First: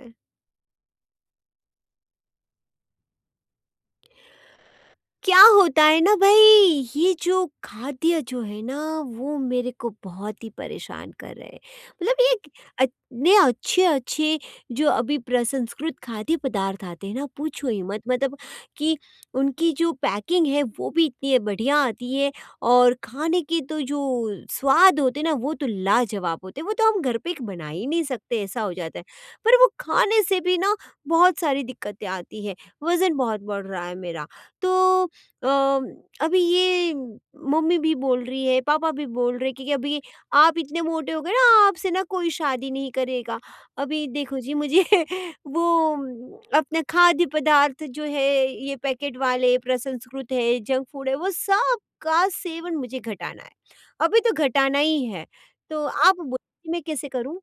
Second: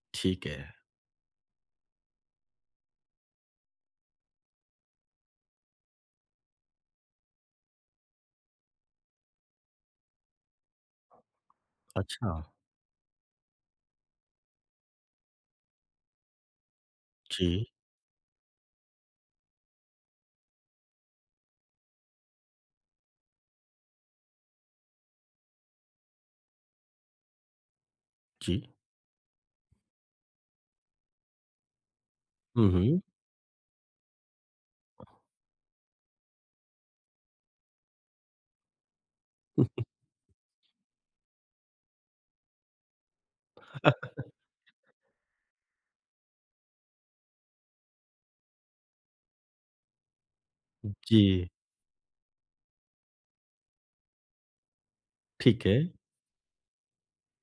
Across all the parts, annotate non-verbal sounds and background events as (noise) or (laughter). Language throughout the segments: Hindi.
है। ठीक है। क्या होता है ना भाई, ये जो खाद्य जो है ना, वो मेरे को बहुत ही परेशान कर रहे हैं। मतलब अच्छा। ये इतने अच्छे अच्छे जो अभी प्रसंस्कृत खाद्य पदार्थ आते हैं ना, जी, पूछो ही मत। मतलब कि उनकी जो पैकिंग है वो भी इतनी बढ़िया आती है, और खाने के तो जो स्वाद होते हैं ना वो तो लाजवाब होते हैं, वो तो हम घर पे बना ही नहीं सकते, ऐसा जी। हो जाता है। पर वो खाने से भी ना बहुत सारी दिक्कतें आती है। हुँ, हुँ। वज़न बहुत बढ़ रहा है मेरा। तो अम, अभी ये मम्मी भी बोल रही है, पापा भी बोल रहे कि अभी आप इतने मोटे हो गए ना, आपसे ना कोई शादी नहीं करेगा। अभी देखो जी, मुझे (laughs) वो अपने खाद्य पदार्थ जो है, ये पैकेट वाले प्रसंस्कृत है, जंक फूड है, वो जी, सब का सेवन मुझे घटाना है। अभी तो घटाना ही है। ठीक है। तो आप बोलिए मैं कैसे करूं।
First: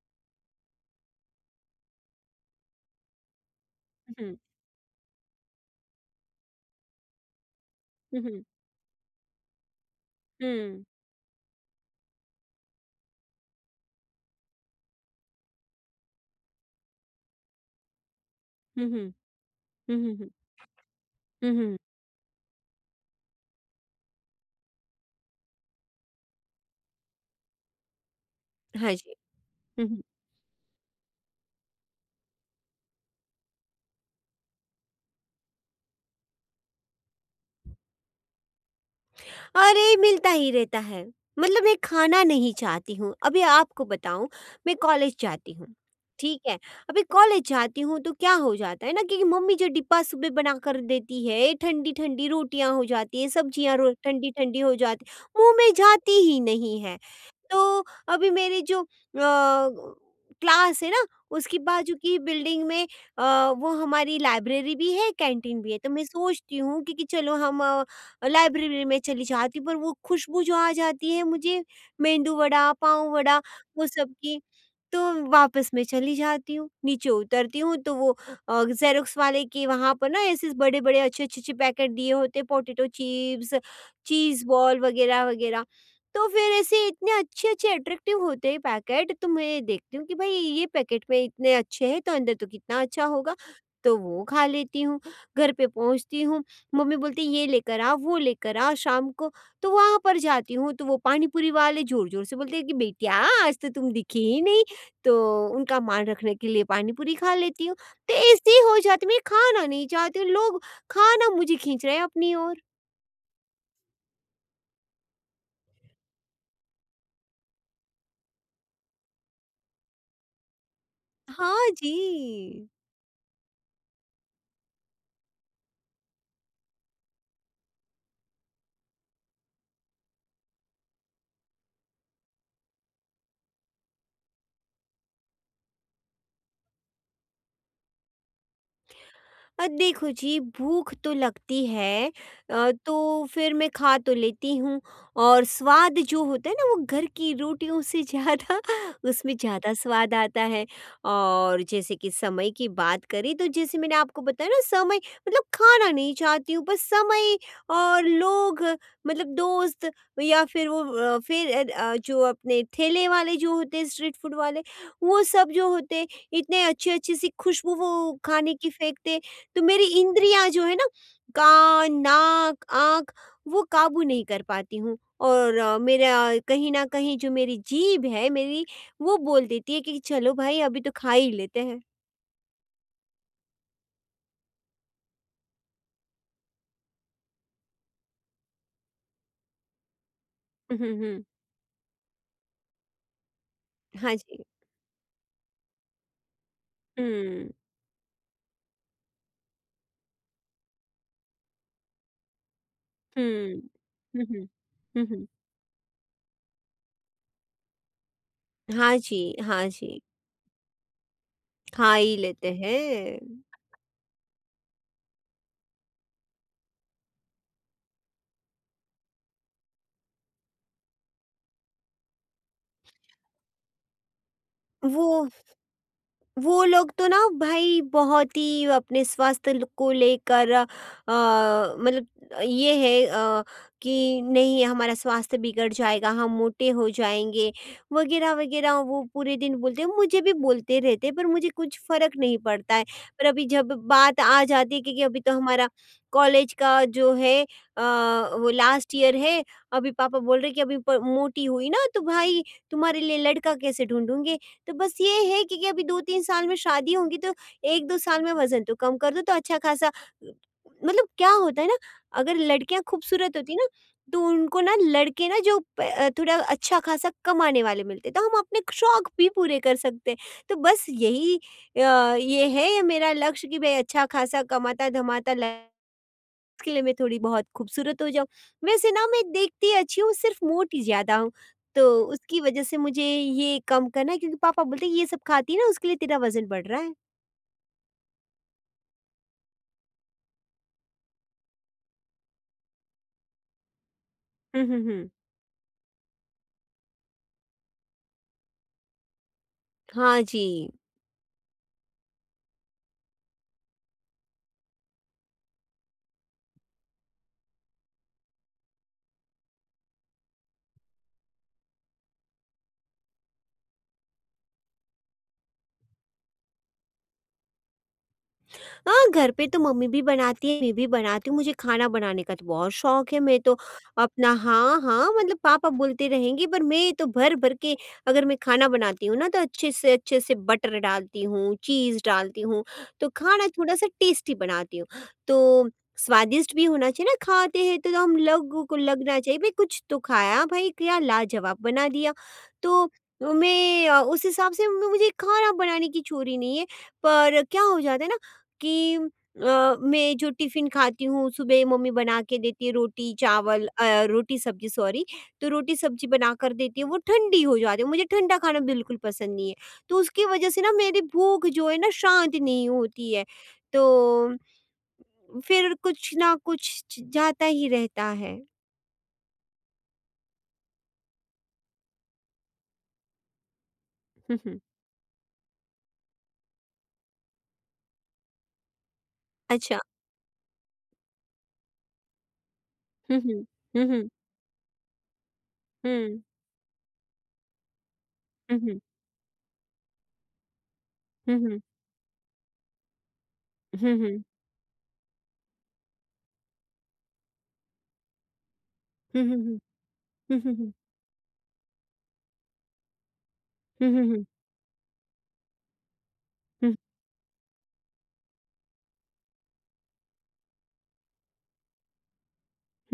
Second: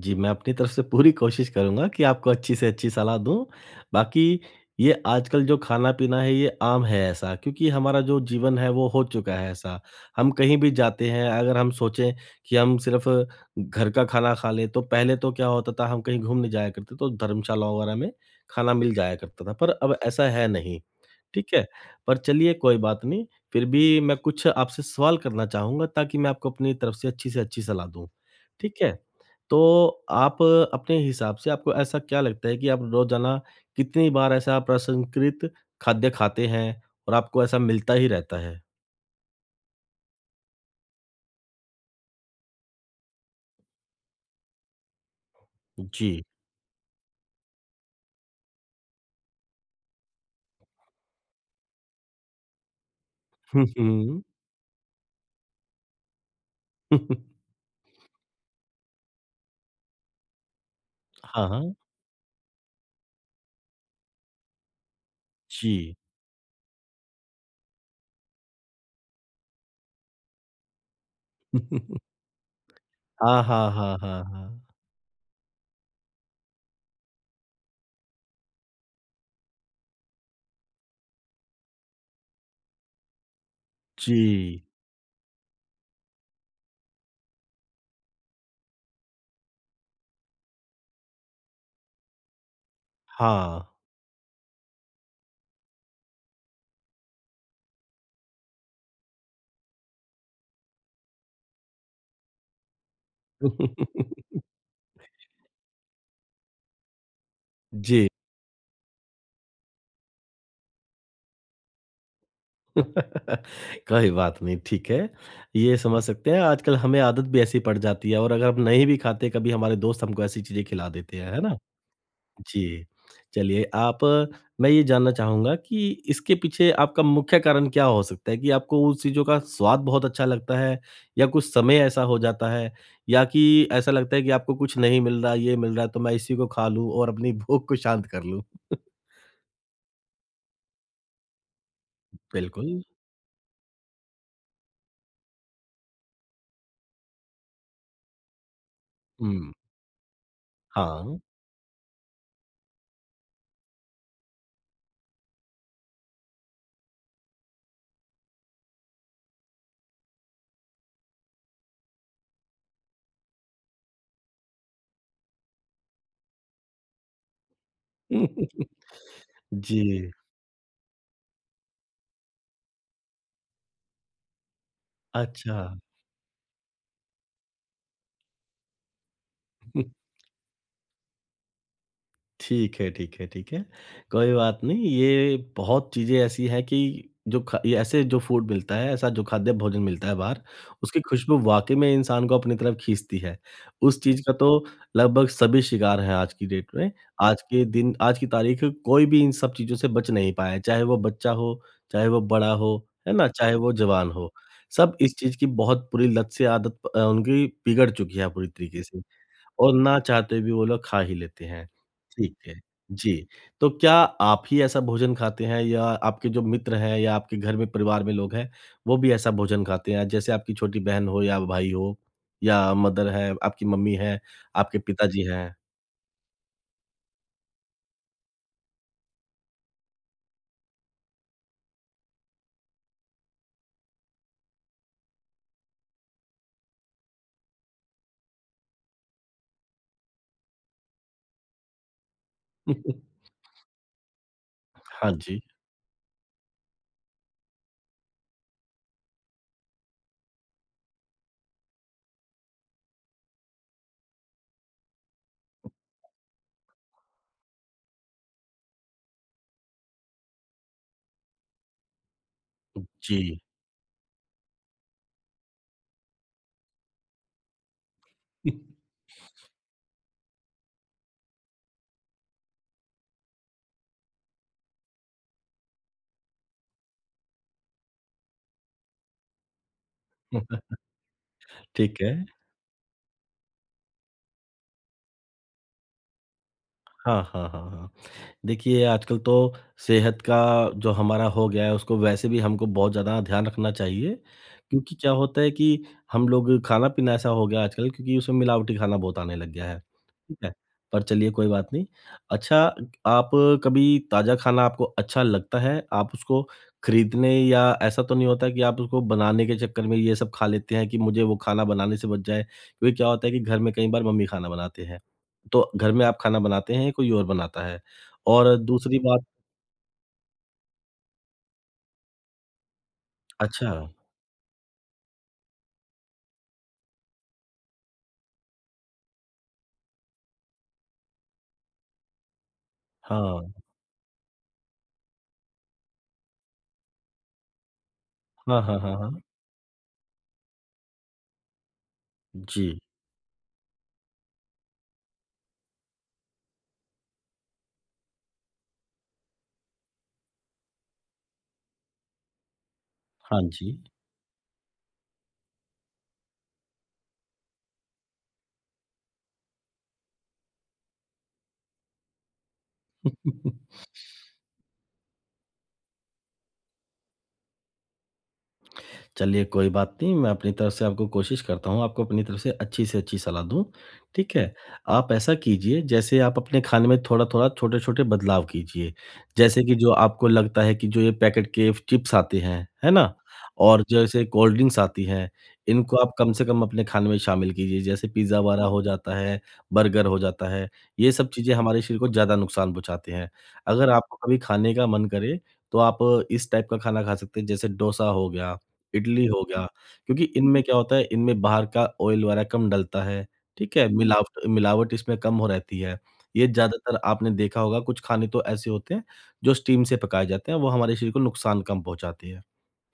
जी, मैं अपनी तरफ से पूरी कोशिश करूँगा कि आपको अच्छी से अच्छी सलाह दूँ। हम्म बाकी ये आजकल जो खाना-पीना है ये आम है ऐसा क्योंकि हमारा जो हम्म जीवन है वो हो चुका है ऐसा। हम कहीं भी हम्म जाते हैं अगर हम सोचें कि हम सिर्फ़ घर का खाना खा लें तो पहले तो क्या होता था हम कहीं घूमने जाया करते तो धर्मशाला वगैरह में खाना हम्म मिल जाया करता था पर अब हम्म ऐसा हम्म है नहीं। ठीक हम्म है? हम्म, पर चलिए कोई बात नहीं, फिर भी मैं कुछ आपसे सवाल करना चाहूँगा ताकि मैं आपको अपनी तरफ से अच्छी सलाह दूँ। ठीक है? हाँ जी। तो आप अपने हिसाब से आपको ऐसा क्या लगता है कि आप रोज़ाना कितनी बार ऐसा प्रसंस्कृत खाद्य खाते हैं और आपको ऐसा मिलता ही रहता है? अरे! मिलता ही रहता है। मतलब मैं खाना नहीं चाहती हूँ। अभी आपको बताऊँ, मैं कॉलेज जाती हूँ। जी। ठीक है? अभी कॉलेज जाती हूँ तो क्या हो जाता है ना कि मम्मी जो डिब्बा सुबह बना कर देती है, ठंडी-ठंडी रोटियाँ हो जाती है, हुँ, सब्जियाँ रो हुँ। ठंडी-ठंडी हो जाती, मुँह में जाती ही नहीं है। (laughs) तो अभी मेरी जो क्लास है ना हाँ, उसकी हाँ। बाजू की बिल्डिंग में, वो हमारी लाइब्रेरी भी है, कैंटीन भी है। तो जी। मैं सोचती हूँ कि चलो हम लाइब्रेरी में चली जाती हूँ, पर वो खुशबू जो आ जाती है मुझे, (laughs) मेंदू वड़ा, पाव वड़ा, हाँ, हाँ, वो हाँ, सब हाँ, की। हाँ। तो वापस मैं चली जाती हूँ, नीचे उतरती हूँ तो वो जेरोक्स वाले के वहाँ पर ना ऐसे बड़े बड़े अच्छे अच्छे अच्छे पैकेट दिए होते, पोटैटो चिप्स, चीज़ जी। बॉल वगैरह वगैरह। तो फिर ऐसे इतने अच्छे-अच्छे अट्रैक्टिव होते हैं पैकेट, तो मैं देखती हूँ कि भाई ये पैकेट में इतने अच्छे हैं तो अंदर तो कितना अच्छा होगा, हाँ। तो वो खा लेती हूँ। घर पे पहुँचती हूँ, मम्मी बोलती है ये लेकर आ, वो लेकर आ शाम को, तो वहाँ पर जाती हूँ तो वो पानी पूरी वाले ज़ोर-ज़ोर से बोलते हैं कि बेटिया आज तो तुम दिखी (laughs) ही नहीं, तो उनका मान रखने के लिए पानी पूरी खा लेती हूँ। जी। तो ऐसे ही हो जाती है, मैं खाना नहीं चाहती हूँ, लोग खाना मुझे खींच रहे हैं अपनी ओर। (laughs) कोई बात नहीं, ठीक है। ये समझ सकते हैं आजकल हमें आदत भी ऐसी पड़ जाती है और अगर हम नहीं भी खाते कभी हमारे दोस्त हमको ऐसी चीज़ें खिला देते हैं, है ना? हाँ जी। जी। चलिए आप मैं ये जानना चाहूँगा कि इसके पीछे आपका मुख्य कारण क्या हो सकता है कि आपको उन चीज़ों का स्वाद बहुत अच्छा लगता है या कुछ समय ऐसा हो जाता है या कि ऐसा लगता है कि आपको कुछ नहीं मिल रहा, ये मिल रहा है तो मैं इसी को खा लूँ और अपनी भूख को शांत कर लूँ? देखो जी, भूख तो लगती है। बिल्कुल। तो फिर मैं खा तो लेती हूँ, और स्वाद जो होता है ना वो घर की रोटियों से ज़्यादा (laughs) उसमें हुँ, ज़्यादा स्वाद आता है। हाँ। और जैसे कि समय की बात करें तो जैसे मैंने आपको बताया ना, समय मतलब खाना नहीं चाहती हूँ, बस समय और लोग, मतलब दोस्त या फिर वो जो अपने ठेले वाले जो होते हैं, स्ट्रीट फूड वाले वो सब जो होते हैं, इतने अच्छे अच्छे सी खुशबू वो खाने (laughs) की फेंकते, तो जी, मेरी इंद्रियाँ जो है ना, कान, नाक, आँख, वो काबू नहीं कर पाती हूँ। और अच्छा। मेरा कहीं न कहीं जो मेरी जीभ है मेरी, वो बोल देती है कि (laughs) चलो भाई अभी तो खा ही लेते हैं। ठीक है, ठीक है, ठीक है। कोई बात नहीं, ये बहुत चीज़ें ऐसी हैं कि जो ख ये ऐसे जो फूड मिलता है, ऐसा जो खाद्य भोजन मिलता है बाहर, हुँ, उसकी हुँ। खुशबू वाक़ई में इंसान को अपनी तरफ खींचती है। उस हाँ चीज़ का जी। तो लगभग सभी शिकार हैं आज की डेट में। आज हुँ, के दिन आज की तारीख़ कोई भी इन सब चीज़ों से बच नहीं पाया है, चाहे वो बच्चा हो, चाहे वो बड़ा हो, है ना? चाहे हुँ। वो जवान हुँ, हो। हुँ। सब हुँ, इस हुँ। चीज़ की बहुत बुरी लत से उनकी बिगड़ चुकी है पूरी तरीके हाँ से। जी, हाँ और ना जी। चाहते भी वो लोग खा ही लेते हैं। खा ही ठीक लेते है। हैं। जी, तो क्या आप ही ऐसा भोजन खाते हैं या आपके जो मित्र हैं या आपके घर में परिवार में लोग हैं, वो भी ऐसा भोजन खाते हैं? जैसे आपकी छोटी बहन हो या भाई हो या मदर है, आपकी मम्मी है, आपके वो पिताजी हैं? वो लोग तो ना भाई बहुत ही अपने स्वास्थ्य को लेकर मतलब ये है कि नहीं, हमारा स्वास्थ्य बिगड़ जाएगा, हम मोटे हो जाएंगे वगैरह वगैरह, वो पूरे दिन बोलते हैं, मुझे भी बोलते रहते हैं, पर मुझे कुछ फर्क नहीं पड़ता है। (laughs) पर अभी जब बात आ जाती है क्योंकि हाँ अभी तो जी। हमारा कॉलेज का जो है वो लास्ट ईयर है। अभी पापा बोल रहे कि अभी मोटी हुई ना तो भाई तुम्हारे लिए लड़का कैसे ढूंढूंगे। तो बस ये है कि अभी 2-3 साल में शादी होगी तो 1-2 साल में वज़न तो कम कर दो, तो अच्छा ख़ासा मतलब क्या होता है ना, अगर लड़कियाँ खूबसूरत जी। होती ना तो उनको ना लड़के ना जो थोड़ा अच्छा ख़ासा कमाने वाले मिलते, तो हम अपने शौक भी पूरे कर सकते हैं। तो बस यही ये है ये मेरा लक्ष्य कि भई अच्छा ख़ासा कमाता-धमाता ल, उसके लिए मैं थोड़ी बहुत खूबसूरत हो जाऊँ। वैसे ना मैं देखती अच्छी हूँ, सिर्फ़ (laughs) मोटी ज़्यादा हूँ, ठीक तो है। उसकी वजह से मुझे ये कम करना है क्योंकि पापा बोलते हैं ये सब खाती है ना उसके लिए तेरा वज़न बढ़ रहा है। हाँ, हाँ, हाँ, हाँ। देखिए, आजकल तो सेहत का जो हमारा हो गया है, उसको वैसे भी हमको बहुत ज़्यादा ध्यान रखना चाहिए। हुँ, हुँ, क्योंकि हुँ। क्या होता है कि हम लोग खाना-पीना ऐसा हो गया आजकल क्योंकि उसमें मिलावटी खाना बहुत आने लग गया है। हाँ ठीक जी। है? पर चलिए कोई बात नहीं। अच्छा आप कभी ताज़ा खाना आपको अच्छा लगता है? आप उसको खरीदने या ऐसा तो नहीं होता कि आप उसको बनाने के चक्कर में ये सब खा लेते हैं कि मुझे वो खाना बनाने से बच जाए? क्योंकि क्या होता है कि घर में कई बार मम्मी खाना बनाते हैं। तो घर में आप खाना बनाते हैं या कोई और बनाता है? और दूसरी हाँ, बात घर पे तो मम्मी भी बनाती है, मैं भी बनाती हूँ, मुझे खाना बनाने का तो बहुत शौक है, मैं तो अच्छा। अपना हाँ, हाँ, मतलब पापा बोलते रहेंगे पर मैं तो भर-भर के, अगर मैं खाना बनाती हूँ ना तो अच्छे से बटर डालती हूँ, चीज़ डालती हूँ, तो खाना हाँ। थोड़ा-सा टेस्टी बनाती हूँ। तो स्वादिष्ट भी होना चाहिए ना, खाते हैं तो हम हाँ, लोगों को हाँ, हाँ, लगना हाँ। चाहिए भई कुछ तो खाया भाई, क्या लाजवाब बना दिया। जी। तो मैं उस हिसाब से म मुझे खाना बनाने की चोरी नहीं है, पर क्या हो जाता है ना कि मैं जो टिफ़िन खाती हूँ सुबह, मम्मी बना के देती है, रोटी हाँ चावल जी। रोटी सब्ज़ी सॉरी, तो रोटी सब्ज़ी बना कर देती है, वो ठंडी हो जाती है, मुझे ठंडा खाना बिल्कुल पसंद नहीं है, तो उसकी वजह से ना मेरी भूख जो है ना शांत नहीं होती है, (laughs) तो फिर कुछ ना कुछ जाता ही रहता है। चलिए कोई बात नहीं, मैं अपनी तरफ से आपको कोशिश करता हूँ, आपको अपनी तरफ से अच्छी सलाह दूँ, ठीक है? आप ऐसा कीजिए जैसे आप अपने खाने में थोड़ा-थोड़ा, छोटे-छोटे बदलाव कीजिए। जैसे कि अच्छा। जो आपको लगता है कि जो ये पैकेट के चिप्स आते हैं, है ना? हम्म और हम्म हम्म जैसे कोल्ड ड्रिंक्स आती हैं, इनको आप हम्म कम से कम अपने खाने में शामिल कीजिए। जैसे पिज़्ज़ा वगैरह हम्म हो जाता है, बर्गर हो जाता है, ये सब चीज़ें हम्म हमारे शरीर को ज़्यादा नुकसान पहुँचाते हैं। अगर आपको हम्म कभी खाने का मन करे, तो आप इस टाइप का खाना खा सकते हैं, जैसे डोसा हो गया इडली हम्म हो हम्म गया, क्योंकि हम्म इनमें हम्म क्या होता है इनमें बाहर का ऑयल वगैरह कम डलता है, ठीक है? हम्म हम्म मिलावट मिलावट इसमें कम हो रहती है। ये ज़्यादातर आपने देखा होगा कुछ खाने तो ऐसे होते हैं, जो स्टीम से पकाए जाते हैं, वो हमारे शरीर को नुकसान कम पहुँचाते हैं।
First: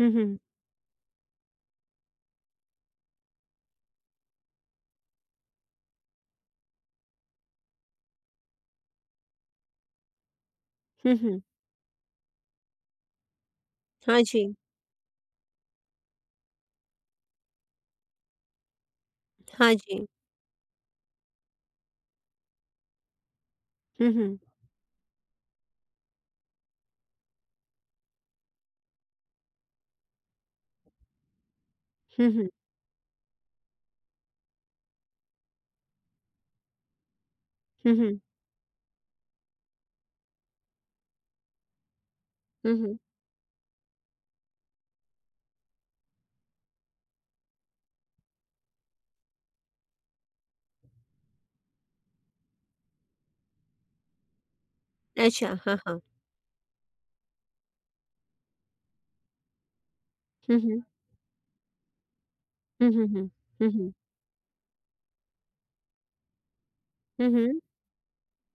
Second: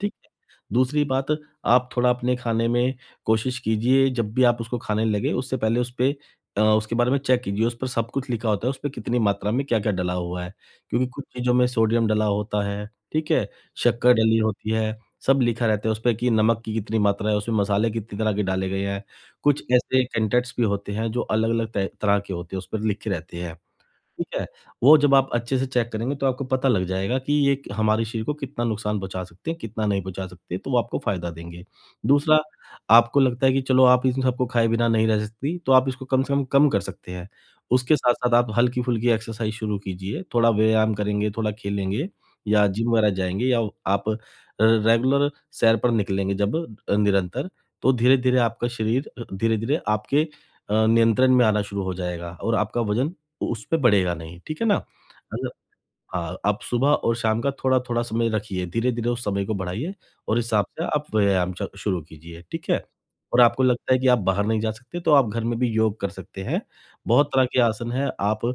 ठीक है। हम्म दूसरी बात आप थोड़ा अपने खाने में कोशिश कीजिए जब भी आप उसको खाने लगे उससे पहले उसके बारे में चेक कीजिए उस पर सब कुछ लिखा होता है उस पे कितनी मात्रा में क्या-क्या डला हुआ है। क्योंकि कुछ हम्म। चीज़ों में सोडियम डला होता है, ठीक है, शक्कर हाँ डली जी। होती है, सब लिखा रहता है उस पे कि नमक की कितनी मात्रा है, उसमें मसाले कितनी तरह के डाले गए हैं। कुछ हाँ ऐसे जी। कंटेंट्स भी होते हैं जो अलग-अलग तय तरह के होते हैं, उस पर लिखे रहते हैं। ठीक हम्म। है, वो जब आप अच्छे से चेक करेंगे तो आपको पता लग जाएगा कि ये क हमारे शरीर को कितना नुकसान पहुँचा सकते हैं, कितना नहीं पहुँचा सकते, तो वो आपको फ़ायदा देंगे। हुँ, दूसरा, हुँ। आपको लगता है कि चलो आप इन सबको खाए बिना नहीं रह सकती, तो आप इसको कम से कम कम कर सकते हैं। हुँ, उसके हुँ। साथ-साथ आप हल्की-फुल्की एक्सरसाइज़ शुरू कीजिए, थोड़ा व्यायाम करेंगे, थोड़ा खेलेंगे या हुँ, जिम हुँ। वगैरह जाएँगे या आप अ, रेगुलर सैर पर निकलेंगे जब निरंतर, तो धीरे-धीरे धीरे-धीरे नियंत्रण में आना शुरू हो जाएगा और आपका वज़न उस पे बढ़ेगा नहीं, ठीक है ना? अगर अच्छा, हाँ, हाँ। हाँ, आप सुबह और शाम का थोड़ा-थोड़ा समय रखिए, धीरे-धीरे उस समय को बढ़ाइए और इस हुँ, हिसाब हुँ। से आप व्यायाम च शुरू कीजिए, ठीक है? हुँ, हुँ, हुँ। और आपको हुँ, हुँ। लगता है कि आप बाहर नहीं जा सकते, तो आप घर में भी योग कर सकते हैं। बहुत हुँ, तरह हुँ। के आसन हैं,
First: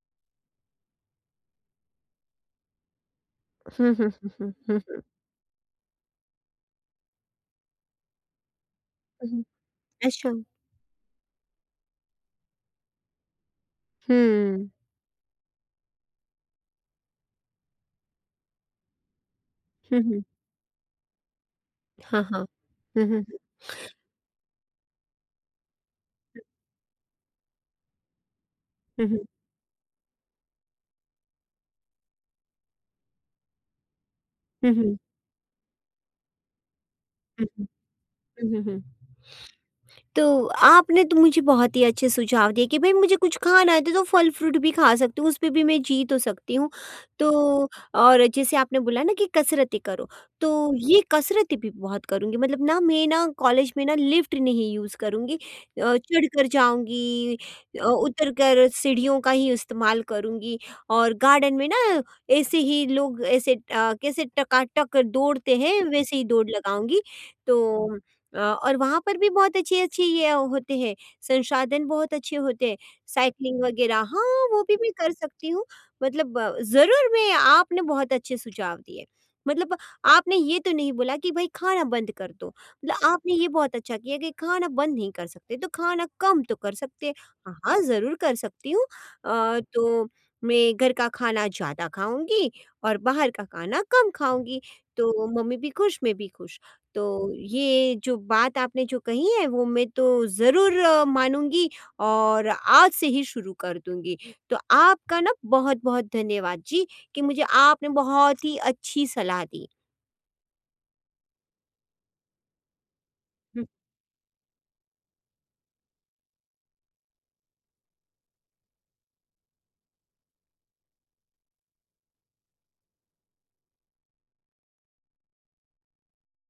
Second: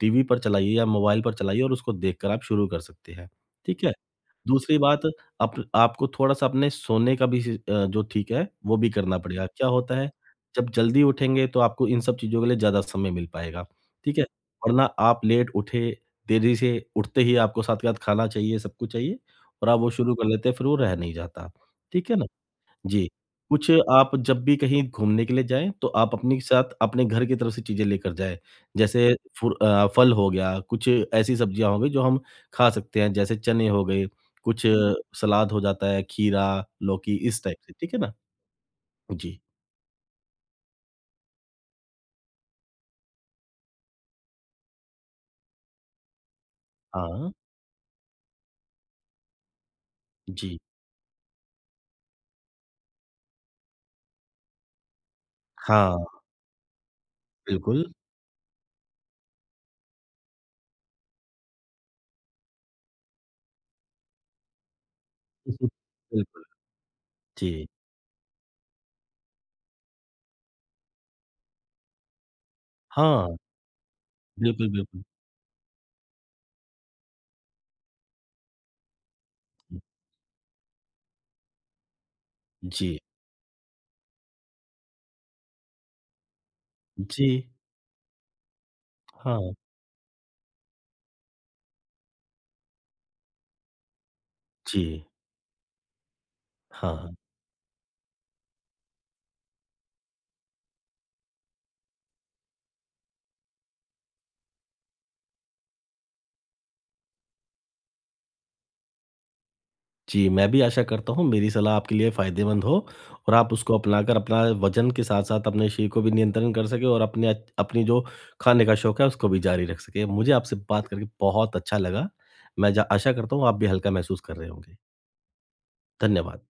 टीवी पर चलाइए या मोबाइल पर चलाइए और उसको देखकर आप शुरू कर सकते हैं, ठीक है? हुँ, हुँ, हुँ, हुँ, दूसरी बात हुँ, अप आपको थोड़ा-सा अपने सोने का भी जो ठीक है, वो भी करना हुँ। पड़ेगा। क्या होता है, अच्छा। जब जल्दी उठेंगे तो आपको इन सब चीज़ों के लिए ज़्यादा समय मिल पाएगा, ठीक है? हुँ। वरना आप लेट उठे, देरी से उठते ही आपको साथ के साथ खाना चाहिए, सब कुछ चाहिए और आप वो हुँ, शुरू हुँ। कर लेते हैं, फिर वो रह नहीं जाता, ठीक है हाँ, ना? हाँ। हुँ, जी। हुँ। कुछ आप जब भी कहीं घूमने के लिए जाएँ, तो आप अपने साथ अपने घर की तरफ से चीज़ें लेकर जाएँ। हुँ, जैसे हुँ। फल हो गया, कुछ ऐसी सब्जियाँ हो गई जो हम खा सकते हैं, जैसे चने हो गए, कुछ हुँ, अ, हुँ। सलाद हो जाता है, खीरा, लौकी इस हुँ, टाइप हुँ। से, ठीक है ना? हुँ, हुँ, हुँ। जी। तो आपने तो मुझे बहुत ही अच्छे सुझाव दिए कि भाई, मुझे कुछ खाना है तो फल फ्रूट भी खा सकती हूँ, उस पे भी मैं जी तो सकती हूँ। हाँ, तो और जैसे आपने बोला ना कि कसरतें करो, जी। तो ये कसरतें भी बहुत करूँगी, मतलब ना मैं ना कॉलेज में ना लिफ्ट नहीं यूज़ करूँगी, हाँ, चढ़कर जाऊँगी, बिल्कुल। उतरकर सीढ़ियों का ही इस्तेमाल करूँगी। और गार्डन में ना ऐसे ही लोग ऐसे कैसे टकाटक दौड़ते (laughs) हैं, वैसे ही बिल्कुल, दौड़ लगाऊँगी। जी। तो और वहाँ पर भी बहुत अच्छी-अच्छी ये होते हैं, संसाधन बहुत अच्छे होते हैं, हाँ, साइक्लिंग वगैरह, हाँ, वो बिल्कुल, भी मैं बिल्कुल। कर सकती हूँ। मतलब ज़रूर, मैं, आपने बहुत अच्छे सुझाव दिए। मतलब आपने ये तो नहीं बोला कि भई खाना बंद कर दो, जी, मतलब आपने ये बहुत अच्छा किया कि खाना बंद नहीं कर सकते, तो खाना कम तो कर सकते हैं। जी, हाँ, हाँ, ज़रूर कर सकती हूँ। हाँ, तो मैं घर का खाना ज़्यादा खाऊँगी और बाहर का खाना कम खाऊँगी, जी, तो मम्मी भी खुश, मैं भी खुश। तो हाँ। ये जो बात आपने जो कही है वो मैं तो ज़रूर मानूँगी और आज से ही शुरू कर दूँगी। तो आपका ना बहुत-बहुत धन्यवाद जी कि मुझे आपने बहुत ही अच्छी सलाह दी। जी, मैं भी आशा करता हूँ मेरी सलाह आपके लिए फ़ायदेमंद हो और आप उसको अपनाकर अपना वज़न के साथ-साथ अपने शरीर को भी नियंत्रण कर सकें और अपने अच अपनी जो खाने का शौक है उसको भी जारी रख सकें। मुझे आपसे बात करके बहुत अच्छा लगा। मैं जा आशा करता हूँ आप भी हल्का महसूस कर रहे होंगे। धन्यवाद।